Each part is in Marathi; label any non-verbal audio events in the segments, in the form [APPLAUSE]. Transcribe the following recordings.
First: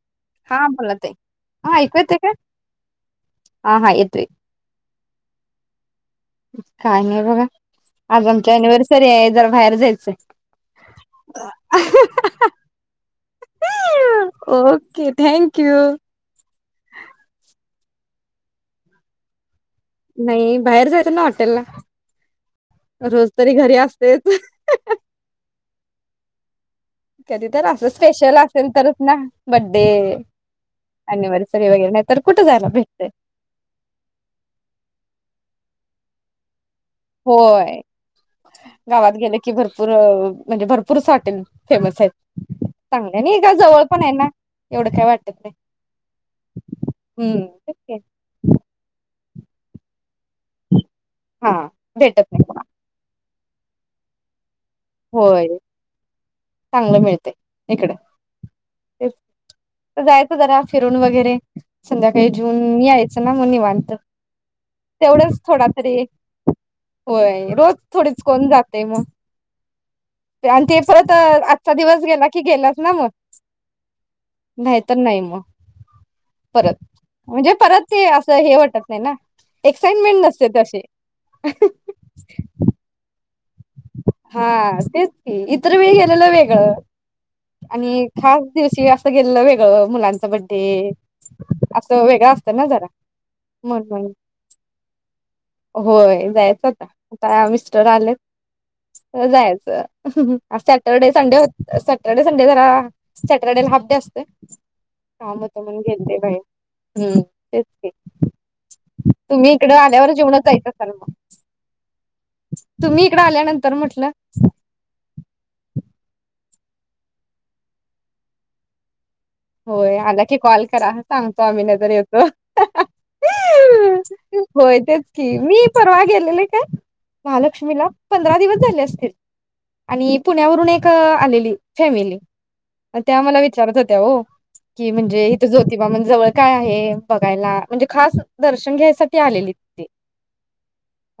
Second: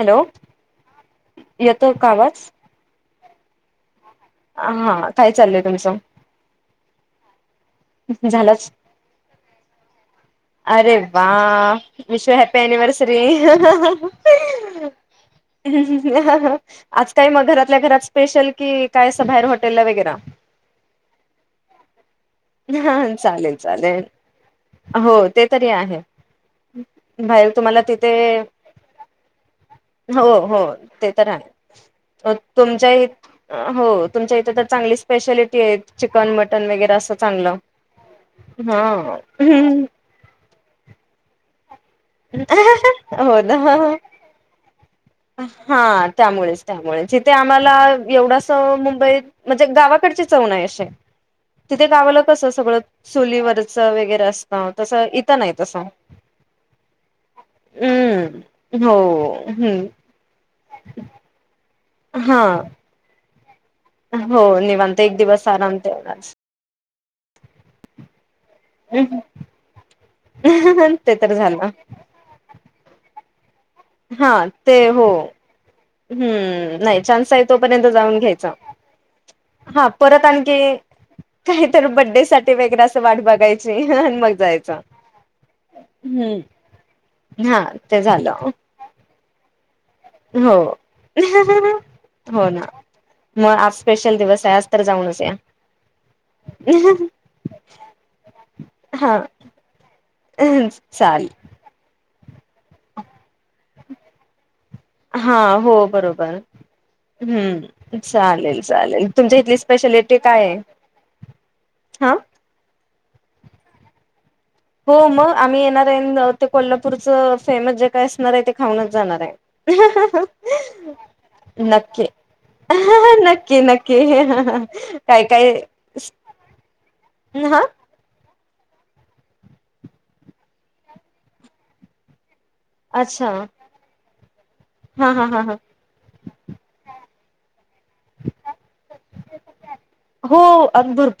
हॅलो, हा बोला ताई हा येतो ऐकू काय येतंय का? आवाज? हा, हा, येतोय. हां काय चाललंय तुमचं? काय नाही बगा आज आमची झालाच ॲनिव्हर्सरी आहे जरा बाहेर जायचंय अरे वा, विष यु हॅपी ॲनिव्हर्सरी हाह, हा, ह, हा ओके थँक यू. हम्म, हम्म, हा आज काय मग आ् घरातल्या घरात स्पेशल की काय असं बाहेर हो नाही बाहेर जायचं ना हॉटेलला, हा रोज तरी चालेल घरी चालेल असतोयच. हो ते आहेच. बाहेर तुम्हाला असं तिथे, स्पेशल असेल तरच ना बड्डे हो हो ते तर अनिव्हर्सरी वगैरे नाही तर हाय, कुठे जायला तुमच्या भेटतय इथ् हो तुमच्या इथे तर चांगली स्पेशलि् ते चिकन मटन वगै होय गावात हा गेलं की भरपूर म्हणजे भरपूर साठेल हं हं हो ना जवळ पण आहे ना. एवढं काय वाटत नाही हां त्यामुळेच त्यामुळेच जीथे हम्म आम्हाला तेच की. एवढंस मुंबईत म्हणजे गावाकडची च चव नाय. हा तिथे गावालं भेटत नाही कस कोणाला. सगळं चुलीवरचं वगैरे असं. हा तसं इथं होय नाही तसं. चांगलं मिळतय इकड, हम्म हो हम्म जायचं जरा फिरून वगैरे संध्याकाळी हा जेवून यायचं. म मी निवांत. हो निवांत एक तेवढंच दिवस थोडा आराम तरी तेव्हडाच. होय रोज थोडीच कोण जातय मग? अ हा हा. तर आजचा दिवस गेला की गेलाच ना मग. [INAUDIBLE] हा नाही ते तर हो. नाही मग परत नाही चान्स आहे म्हणजे परत तोपर्यंत ते जाऊन असं घ्यायचा, हे वाटत नाही ना हा परत एक्साइटमेंट नसते आणखी तशी काहीतर बडे्साठी वैगरे असं वा बघाय हा तेच की इतर वेळी गेलेलं हम्म वेगळं. हा ते आणि खास झालं दिवशीच गेलेल वेगळं. मुलांच हो बड्डे असं वेगळं असत ना जरा, मग आज म्हणून, स्पेशल दिवस आहे आज तर जाऊनच या होय जायचं आता आता मिस्टर आले हा अ जायचं सॅटरडे चाल संडे सा सॅटरडे संडे जरा, सॅटरडे ला हाफ डे असतोय. हा काम होतं हो म्हणून गेलते बरोबर, बाहेर हम्म तेच की हम् चालेल चालेल, तुमच्या तुम्ही इथली इकडं आल्यावर स्पेशलिटी जेवणात काय आहे? जायच असाल मग हा. तुम्ही इकड आल्यानंतर म्हटलं. हो मग आम्ही येणार आहे ते कोल्हापूरच फेमस जे काय असणार आहे ते खाऊनच जाणार आहे. होय आला की कॉल करा सांगतो आम्ही नंतर नक्की येतो. नक्की नक्की होय तेच काय की काय मी परवा गेलेले काय हा महालक्ष्मीला पंधरा दिवस झाले असतील आणि पुण्यावरून एक आलेली फॅमिली. त्या अच्छा मला विचारत होत्या हो. की हा हा म्हणजे हा इथं हा जोतिबानं जवळ काय आहे. बघायला. म्हणजे खास दर्शन घ्यायसाठी आलेलीत ती हो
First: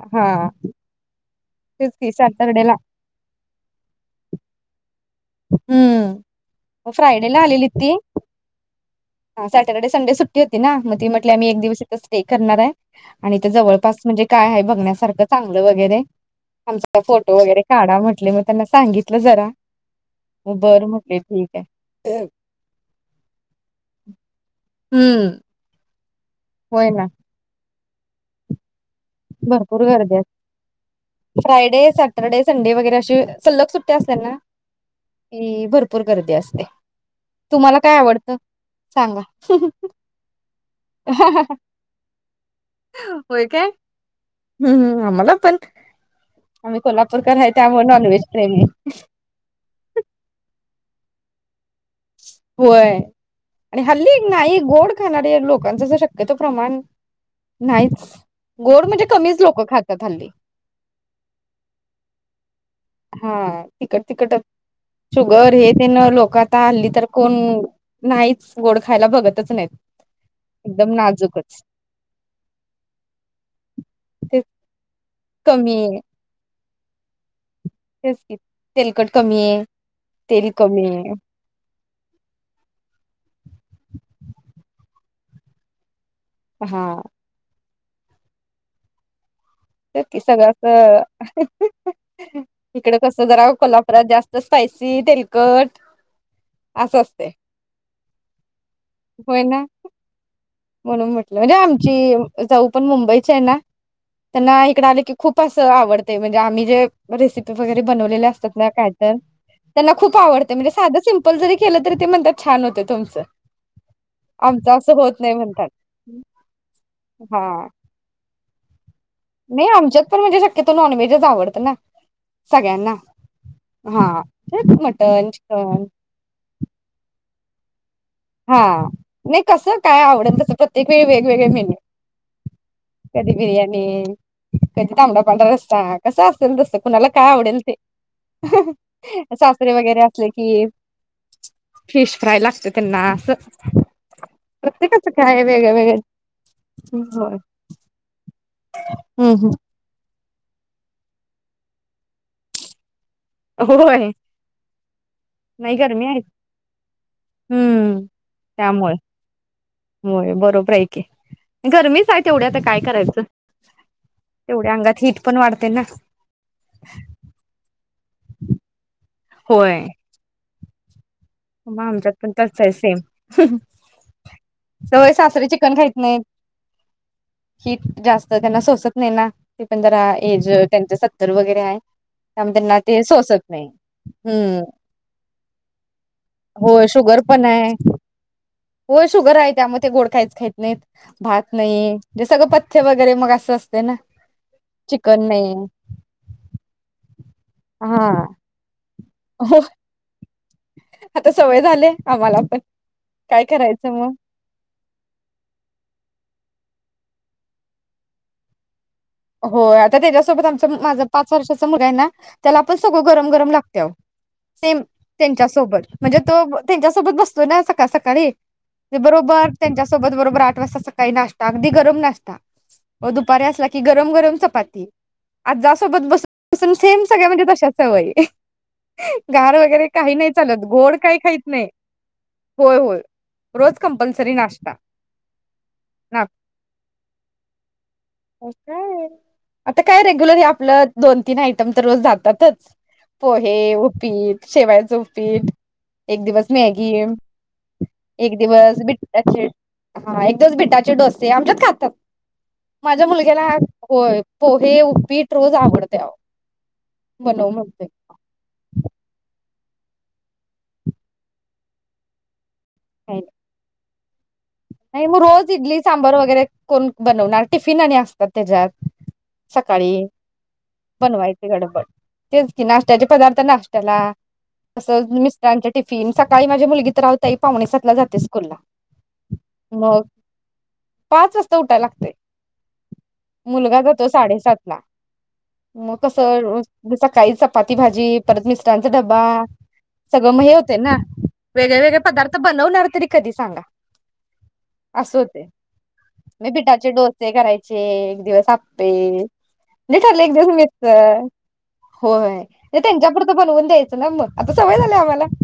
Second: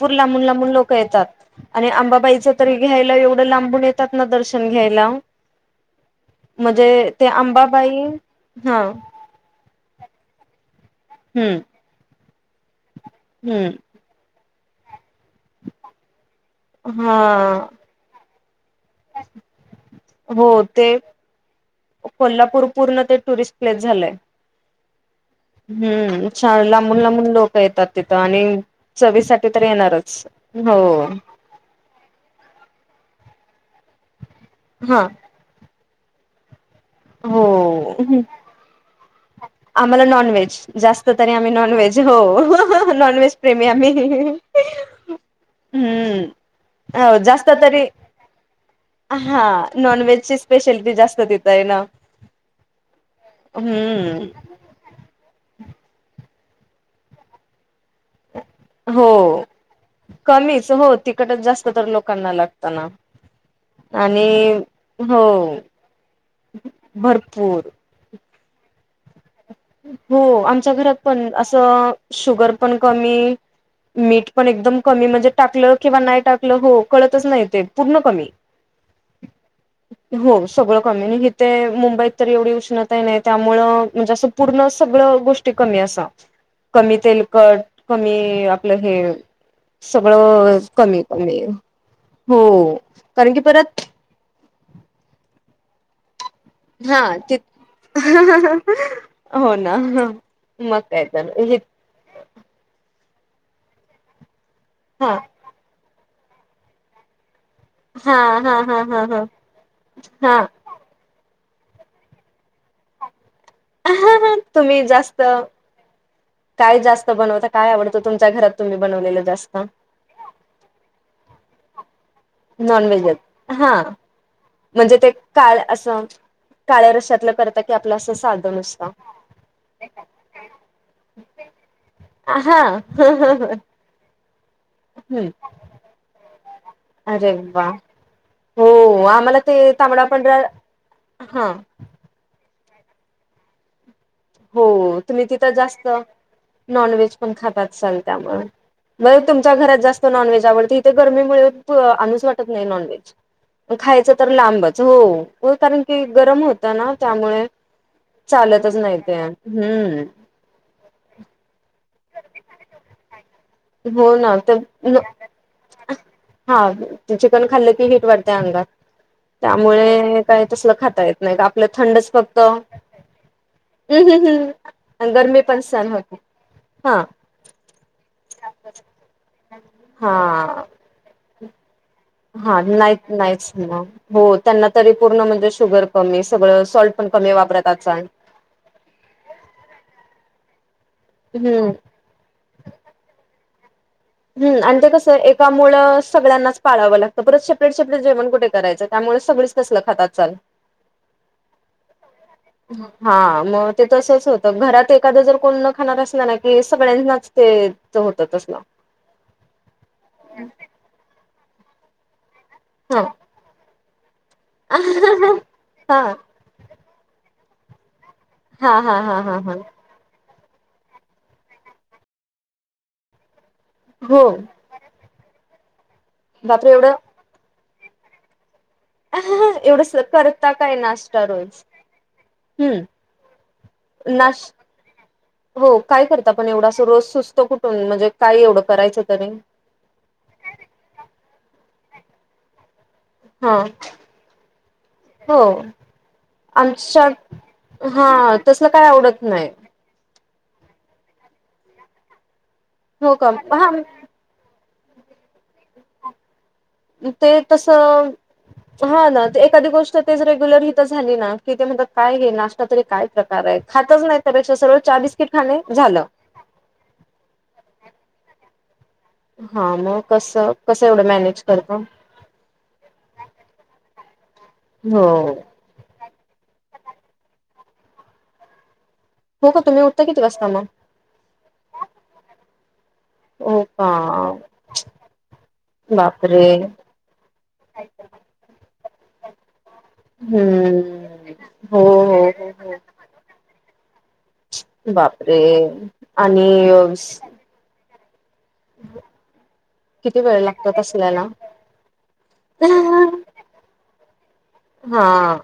हा लांबून हां. लांबून लोक येतात. आणि आंबाबाईच तरी घ्यायला एवढं लांबून येतात ना दर्शन घ्यायला. म्हणजे हम्म ते फ्रायडेला आलेली ती आंबाबाई हा सॅटरडे संडे सुट [UNINTELLIGIBLE] होती ना. म ती म्हटली आम्ही हम्म एक दिवस हितच ते करणार आहे. आणि ते हम्म जवळपास म्हणजे काय आहे बघ बघण्यासारख चांगलं वगैरे. आमचा हा फोटो वगैरे काढा म्हटले म त्यांना सांगितलं जरा. हो मग ते बरं म्हटले ठीक आहे कोल्हापूर पूर्ण ते टुरिस्ट प्लेस झालंय. हम्म हम्म छान होय लांबून ना लांबून लोक येतात तिथं आणि चवीसाठी तर भरपूर गर्दी्या येणारच. हो फ्रायडे, सॅटरडे, संडे वगैरे अशी सलग सुट्ट्या असल्याना हा की भरपूर गर्दी असते. हो तुम्हाला काय आवडतं सांगा आम्हाला नॉनव्हेज, जास्त तरी आम्ही नॉनव्हेज, हो नॉनव्हेज होय प्रेमी काय आम्ही. हम्म आम्हाला पण हम्म आम्ही हो कोल्हापूरकर जास्त आहे तरी त्यामुळे नॉनव्हेज प्रेमी. हा नॉनव्हेजची स्पेशालिटी जास्त देताय ना. होय आणि हल्ली हम्म नाही गोड खाणारी लोकांचा जरा शक्यतो प्रमाण नाहीच. गोड म्हणजे हो कमीच लोक खातात हल्ली कमीच हो तिकटच जास्त तर लोकांना लागत. हा तिकट तिकट हो शुगर हे ते न लोकांना हल्ली तर कोण भरपूर नाहीच गोड खायला बघत. हो आमच्या घरात पण अस शुगर पण कमी मीठ ते पण एकदम कमी म्हणजे टाकलं कमी किंवा आहे नाही टाकलं हो कळतच नाही ते पूर्ण तेच कमी की तेलकट कमी आहे हो तेल सगळ आहे कमी हीथे मुंबईत तर एवढी उष्णतायना त्यामुळे म्हणजे अस सगळं गोष्टी कमी असं. हा कमी तेलकट. कमी आपलं हे कि सगळं कमी कमी अस हो इकड कस कारण की जरा परत कोल्हापुरात जास्त स्पायसी, तेलकट असं हां असते त [UNINTELLIGIBLE] हो ना. मग काय म्हणून तर म्हटलं ही हे आमची जाऊ पण मुंबईत. ची आहेना. त्यांना इकड आले हा की खूप असं आवडत. ते म्हणजे आम्ही जे रेसि वगैरे हा बनवलेले असतात हा ना हा काय हा तर हा त्यांना खूप हा आवडते म्हणजे साध सींपल पण जरी केलं तरी ते म्हणत्यात छान होते तुमचं. आमच तुम्ही असं जास्त होत नाही म्हणतात. काय जास्त बनवता हा काय आवडत तुमच्या घरात तुम्ही बनवलेलं जास्त नाही आमच्यात पण म्हणजे शक्यतो नॉनव्हेजच आवडतं ना सगळ्यांना नॉनव्हेजच हा म्हणजे ते मटन का चिकन अस काळ आस काळ्या रश्यातल. करता की [UNINTELLIGIBLE] हा नाही कस काय आवडल तस प्रत्येक वेळी वेगवेगळे मिल हा कधी हम्म बिर्याणी. कधी तांबडा पांढरा रस्सा कसा. कुणाला काय अरे आवडेल वा ते हो आम्हाला ते सासरे वगैरे तांबडा असले पंढरा कि हा फिश फ्राय लागतात. त्यांना अस. हो तुम्ही तिथं जास्त नॉनव्हेज पण होय. खात अस्ताल त्यामुळे बर हम्म हम्म. तुमच्या घरात जास्त नॉनव्हेज आवडती इथे गरमीमुळे आनूच वाटत नाही नॉनव्हेज. होय खायचं तर लांबाच हो हो नाही कारण की गरमी आहे गरम होत ना त्यामुळे हम्म चालतच नाही. हम्म व्हय की, गरमीच आहे तेवढी आता काय करायचं. हो ना तर तेवढ्या अंगात हीट पण वाढते ना हा चिकन खाल्लं की वाडत अंगात होय त्यामुळे काय तसल खाताय? नाही आपलं मग थंडच आमच्यात पण फक्त, तसं आहे सेम हम्म हम्म हम्म सवय गरमी सासरे पण चिकन सन खायत होत नई. नाहीत हा तर त्यांना सोसत नाही ना, ते पण जरा एज हा त्यांच सत्तर वगैरे हाय. हा नाहीच नाहीच ना, हो हम्म त्यांना तरी पूर्ण म्हणजे शुगर कमी सगळं होय सॉल्ट शुगर कमी पण आहे. वापरतात होय शुगर आहे त्यामूळ ते गोड कायच खायत् नाहीत. भात हम्म नइ म्हणजे सगळं पथ्य वगैरे मग असं अस हम्म आणि ते कसं एका मुळ सगळ्यांनाच पाळावं लागतं. परत सेप्रेट सेप्रेट हा जेवण कुठं करायचं. त्यामुळ सगळीच हो तसलं खात असचाल. आता सवय झाले आम्हाला पण हा काय मग ते करायचं तसच होतं. घरात एखादं जर कोण न खाणार असल ना हे सगळ्यांनाच ते होत तसलं. होय आता त्याज्यासोबत आमच माझ पाच् वर्षाचा मुलगा आहेना त्याला पण हा सगळं गरम गरम लागतय आहो. हा सेम त्यांच्या सोबत, म्हणजे हा तो त्यांच्या सोबत बस बसतो ना सकासका काळी हा हा हा बरोबर हा त्यांच्या सोबत बरोबर आठ आठ वाजता सकाळी नाष्टा, अगदी गरम नाष्टा म दुपारी असला की कि गरम हो गरम चपाती. आजा आसू सोबत बसून बसून सेम सगळ्या म्हणजे तश्याच सवय. अ एवढ करता काय गोड काही नाश्ता खाहीत रोज? नाही होय होय रोज हम्म कंपल्सरी नाश नाश्ता हो काय करता नाश्ता पण एवढा रोज सुचतो कुठून म्हणजे काय एवढं करायचं तरी आता काय रेग्युलर आपलं दोन तीन आयटम तर रोज जातातच. हा पोहे, उपीट, शेवायचं हो उपीट, एक दिवस मॅगी, आमच्या एक हा तसलं दिवस काय आवडत बिट्टाचे नाही हा एकदाच बिटाचे डोसे आमच्यात खातात. माझ्या हो का मुलग्याला हा होय पो ते उपीट रोज आवडते आवो. ते तसं हा ना ते एखादी गोष्ट तेच रेग्युलर हित झाली ना की ते म्हणतात काय हे ना. तरी काय काही नाही. प्रकार आहे. [UNINTELLIGIBLE] चहा नाही मग बिस्किट रोज खाणे इडली झालं सांबर वगैरे कोण बनवणार टिफिन आणि असतात त्याच्यात. हा सकाळी, मग कसं कसं एवढं मॅनेज बनवायचे करता गडबड तेच कि नाशट्याचे पदार्थ नाशट्याला. अस हो मिस्टरांचे टिफिन स ताई माझी मुलगी तर आओ ताई पावणेसातला जाते स्कूल ला. हो का तुम्ही मग उठता किती वाजता मग पाच वाजता उठायला लागतय. हो मुलगा का जातो साडेसात ला मग बापरे कसं सकाळी चपाती भाजी परत मिस्टरांचा डबा सगळं मग हे होते ना हम्म वेगळे हो वेगळे हो पदार्थ हो हो बनवणार तरी कधी सांगा? असं बापरे होते आणि अं ते एक दिवस आप्पे नाही किती ठरलं एक वेळ दिवस मिच लागतो तसल्याला होय त्यांच्यापुरतं बनवून द्यायचं. न मग आता सवय झाली आम्हाला. हा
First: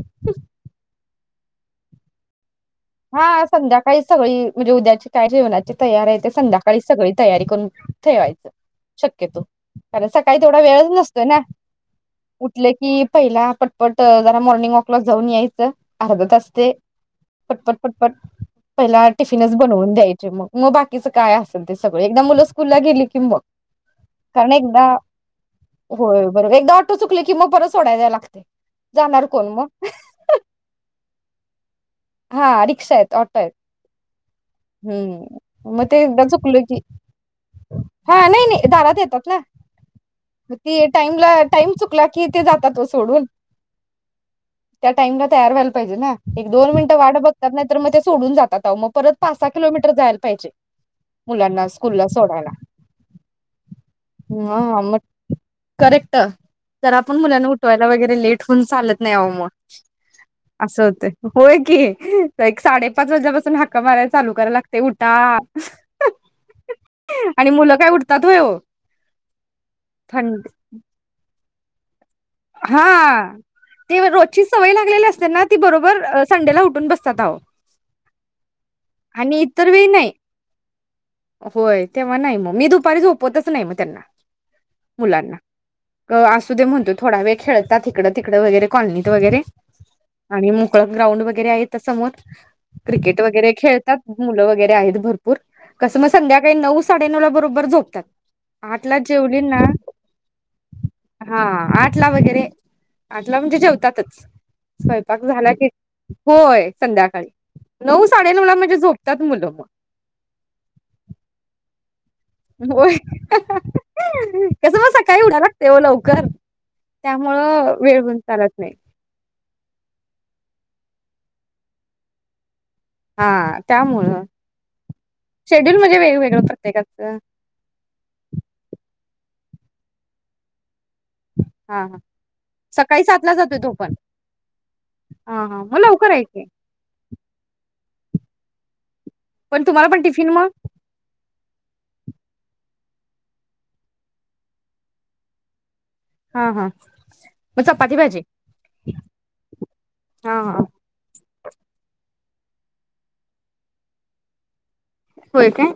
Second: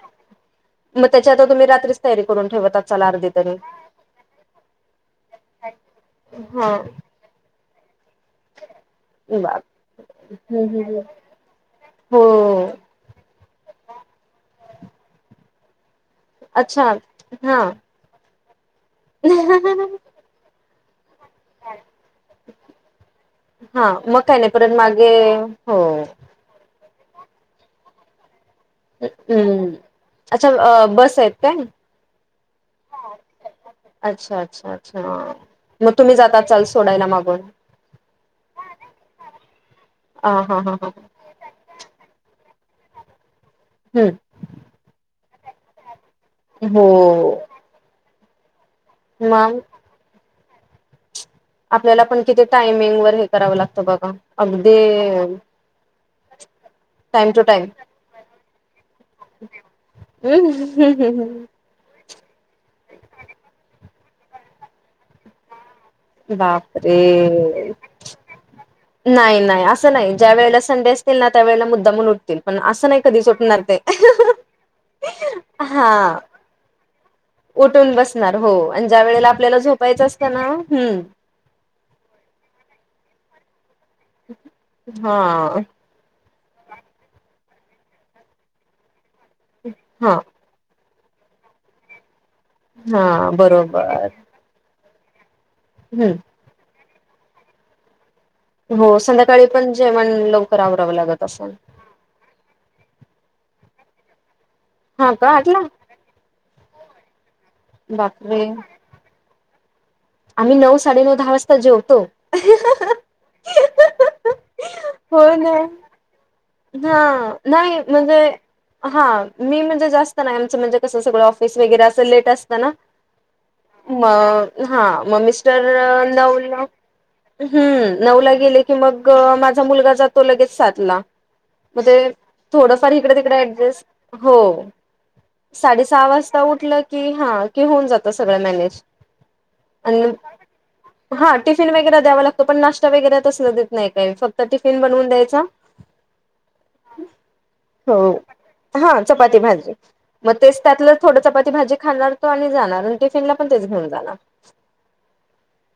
मग त्याची आता तुम्ही रात्रीच तयारी करून ठेवत असाल अर्धी हा तरी संध्याकाळी सगळी म्हणजे उद्याची काय जेवणाची तयारी हाय ते हा संध्याकाळी सगळी तयारी करून ठेवायचं शक्यतो बाप कारण सकाळी तेवढा हम्म वेळच हम्म हम्म नसतोय ना उठले हो की पहिला पटपट जरा मॉर्निंग वॉकला जाऊन यायच. अर्धच असतय. अच्छा हा पटपट पटपट पहिला टिफिनच बनवून द्यायचे मग मग बाकी काय असल ते सगळं एकदा मूल स्कूलला गेली की बघ हा मग काय नाही कारण परत एकदा मागे हो होय बरोबर एकदा चुकली मग परत सोडायला यायला लागते. जाणार कोण हम्म मग अच्छा अ बस आहेत काय? हा रिक्षा आहेत ऑटो आहेत अच्छा अच्छा अच्छा मग ते तुम्ही एकदा जाता चुकल चाल की सोडायला मागून हा नाही नाही दारात येतात ना ह हा हा ती ह टाईमला टाईम चुकला की तिथे जातात मग सोडून. हम्म टाइमलात तयार, व्हायला पाहिजे ना! एक दोन हो मिनिट. वाढ बघतात नाहीतर म ते सोडून जातात. परत पाच सहा मग किलोमीटर जायला पाहिजे मुलांना आपल्याला स्कूलला पण, किती सोडायला टायमिंग वर हे करावं लागतं बघा अगदी. ट तर आपण टाइम टू मुलांना, टाइम उठवायला वगैरे लेट खन्स आलेत. नाही आ ओ म असं होतय हम्म. होंय. [INAUDIBLE] एक साडेपाच, वाजल्यापासून हाक हाका, मारयला चालू कराय लागते उठा. बापरे आणि मुलं काय उठतात होय ओ नाई, नाई, असं नाई, ज्या थंड वेळेला संडे असतील ना त्यावेळेला मुद्दामून उठ- तील पण हा असं नाही कधीच उठणार ते, रोजची सवय लागलेली असते ना ती बरोबर हां संडेला उठून बसतात अहो उठून बसणार हो आणि ज्या वेळेला आणि आपल्याला इतर वेळी नाही झोपायचं असत नां होय, तेव्हा नाही म मी दुपारी झो- पतच नाही म. त्यांना हा मुलांना क आस. तु दे महणतोय. थोड वेळ खेळतात, हीकड तिकड वगैर कॉलनी- वगैरे हा आणि मोकळ. ग्राउंड, वगैरे आहे इथ समोर. क्रिकेट, हा वगैरे बरोबर खेळतात मुलं वगैरे आहेत. भरपूर कसं मग हम्म संध्याकाळी नऊ साडे नऊला बरोबर झोपतात. आठ हो ला जेवली संध्याकाळी, ना पण जेवण लवकर आवरावं लागत हा असेन. आठ ला वगैरे आठला म्हणजे जेवतातच. हा स्वयंपाक का झाला आठला कि होयं! संध्याकाळी नऊ बापरे साडेनऊ, ला म्हणजे झोपतात मुलं. आम्ही नऊ, साडेनऊ, दहा वाजता जेवतो. व्हय कसं पण सकाळी उठाय लागतयओ लवकर हां त्यामुळं नाही वेळ म्हणजे, होऊन चालत नाही. हां मी म्हणजे जास्त नाही आमचं म्हणजे ते कस सगळ ऑफिस वगैेर अस लेट अस तना. हा त्यामुळं मग हां मग मिस्टर शेड्यूल म्हणजे वेगवेगळं नऊला, प्रत्येकाचं. हम्म नऊला गेलेली मग मा मोठा मुलगा जातो लगेच सातला. हा मग हा ते थोडफार सकाळी इडक तिकड सातला जातोय तो एडजेस्ट, पण. हों हा हा मग साडेसहा लवकर आहे वाजता की. उठल की हा होऊन जात त सगळं मॅनेज. पण तुम्हाला पण आणि टिफिन मग? हां टिफिन वगैरे द्यावा लागतो पण नाश्ता वैगरे तस देत नाही काही फक्त टिफिन बनवून द्यायचा. हा हा मग हो चपाती भाजी. हा चपाती भाजी. मग हा हा तेच त्यातलं थोड चपाती भाजी खाणार तो आणि जाणार, टिफिन ला पण तेच घेऊन जाणार. होय काय?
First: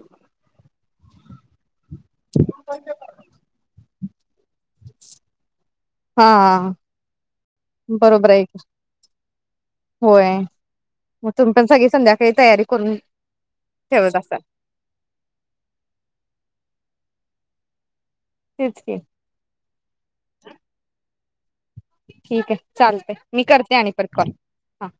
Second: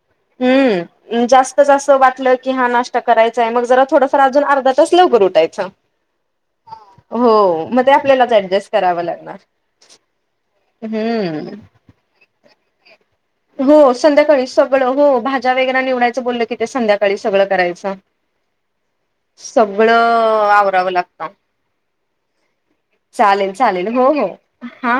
हम्म जास्त जास्त वाटलं की हा नाशा करायचाय, मग ज थोडंफार अजून आर्धा तास लवकर उठ यचं. हा हा, हो मग ते बरोबर आपल्यालाच आहे की. ऍडजस्ट कराव लागणार होय. मग तुम्ही हम्म. पण सगळी संध्याकाळी तयारी करून हो ठेवत असाल. संध्याकाळी सगळं हो, भाज्या वगैर निवडायचं बोललं कि ते संध्याकाळी काळी सगळं करायच. तेच की सगळं आवरावं लागत. हा ठीक आहे चालते. मी करते चालेल आणि हो परण हो कॉल हा.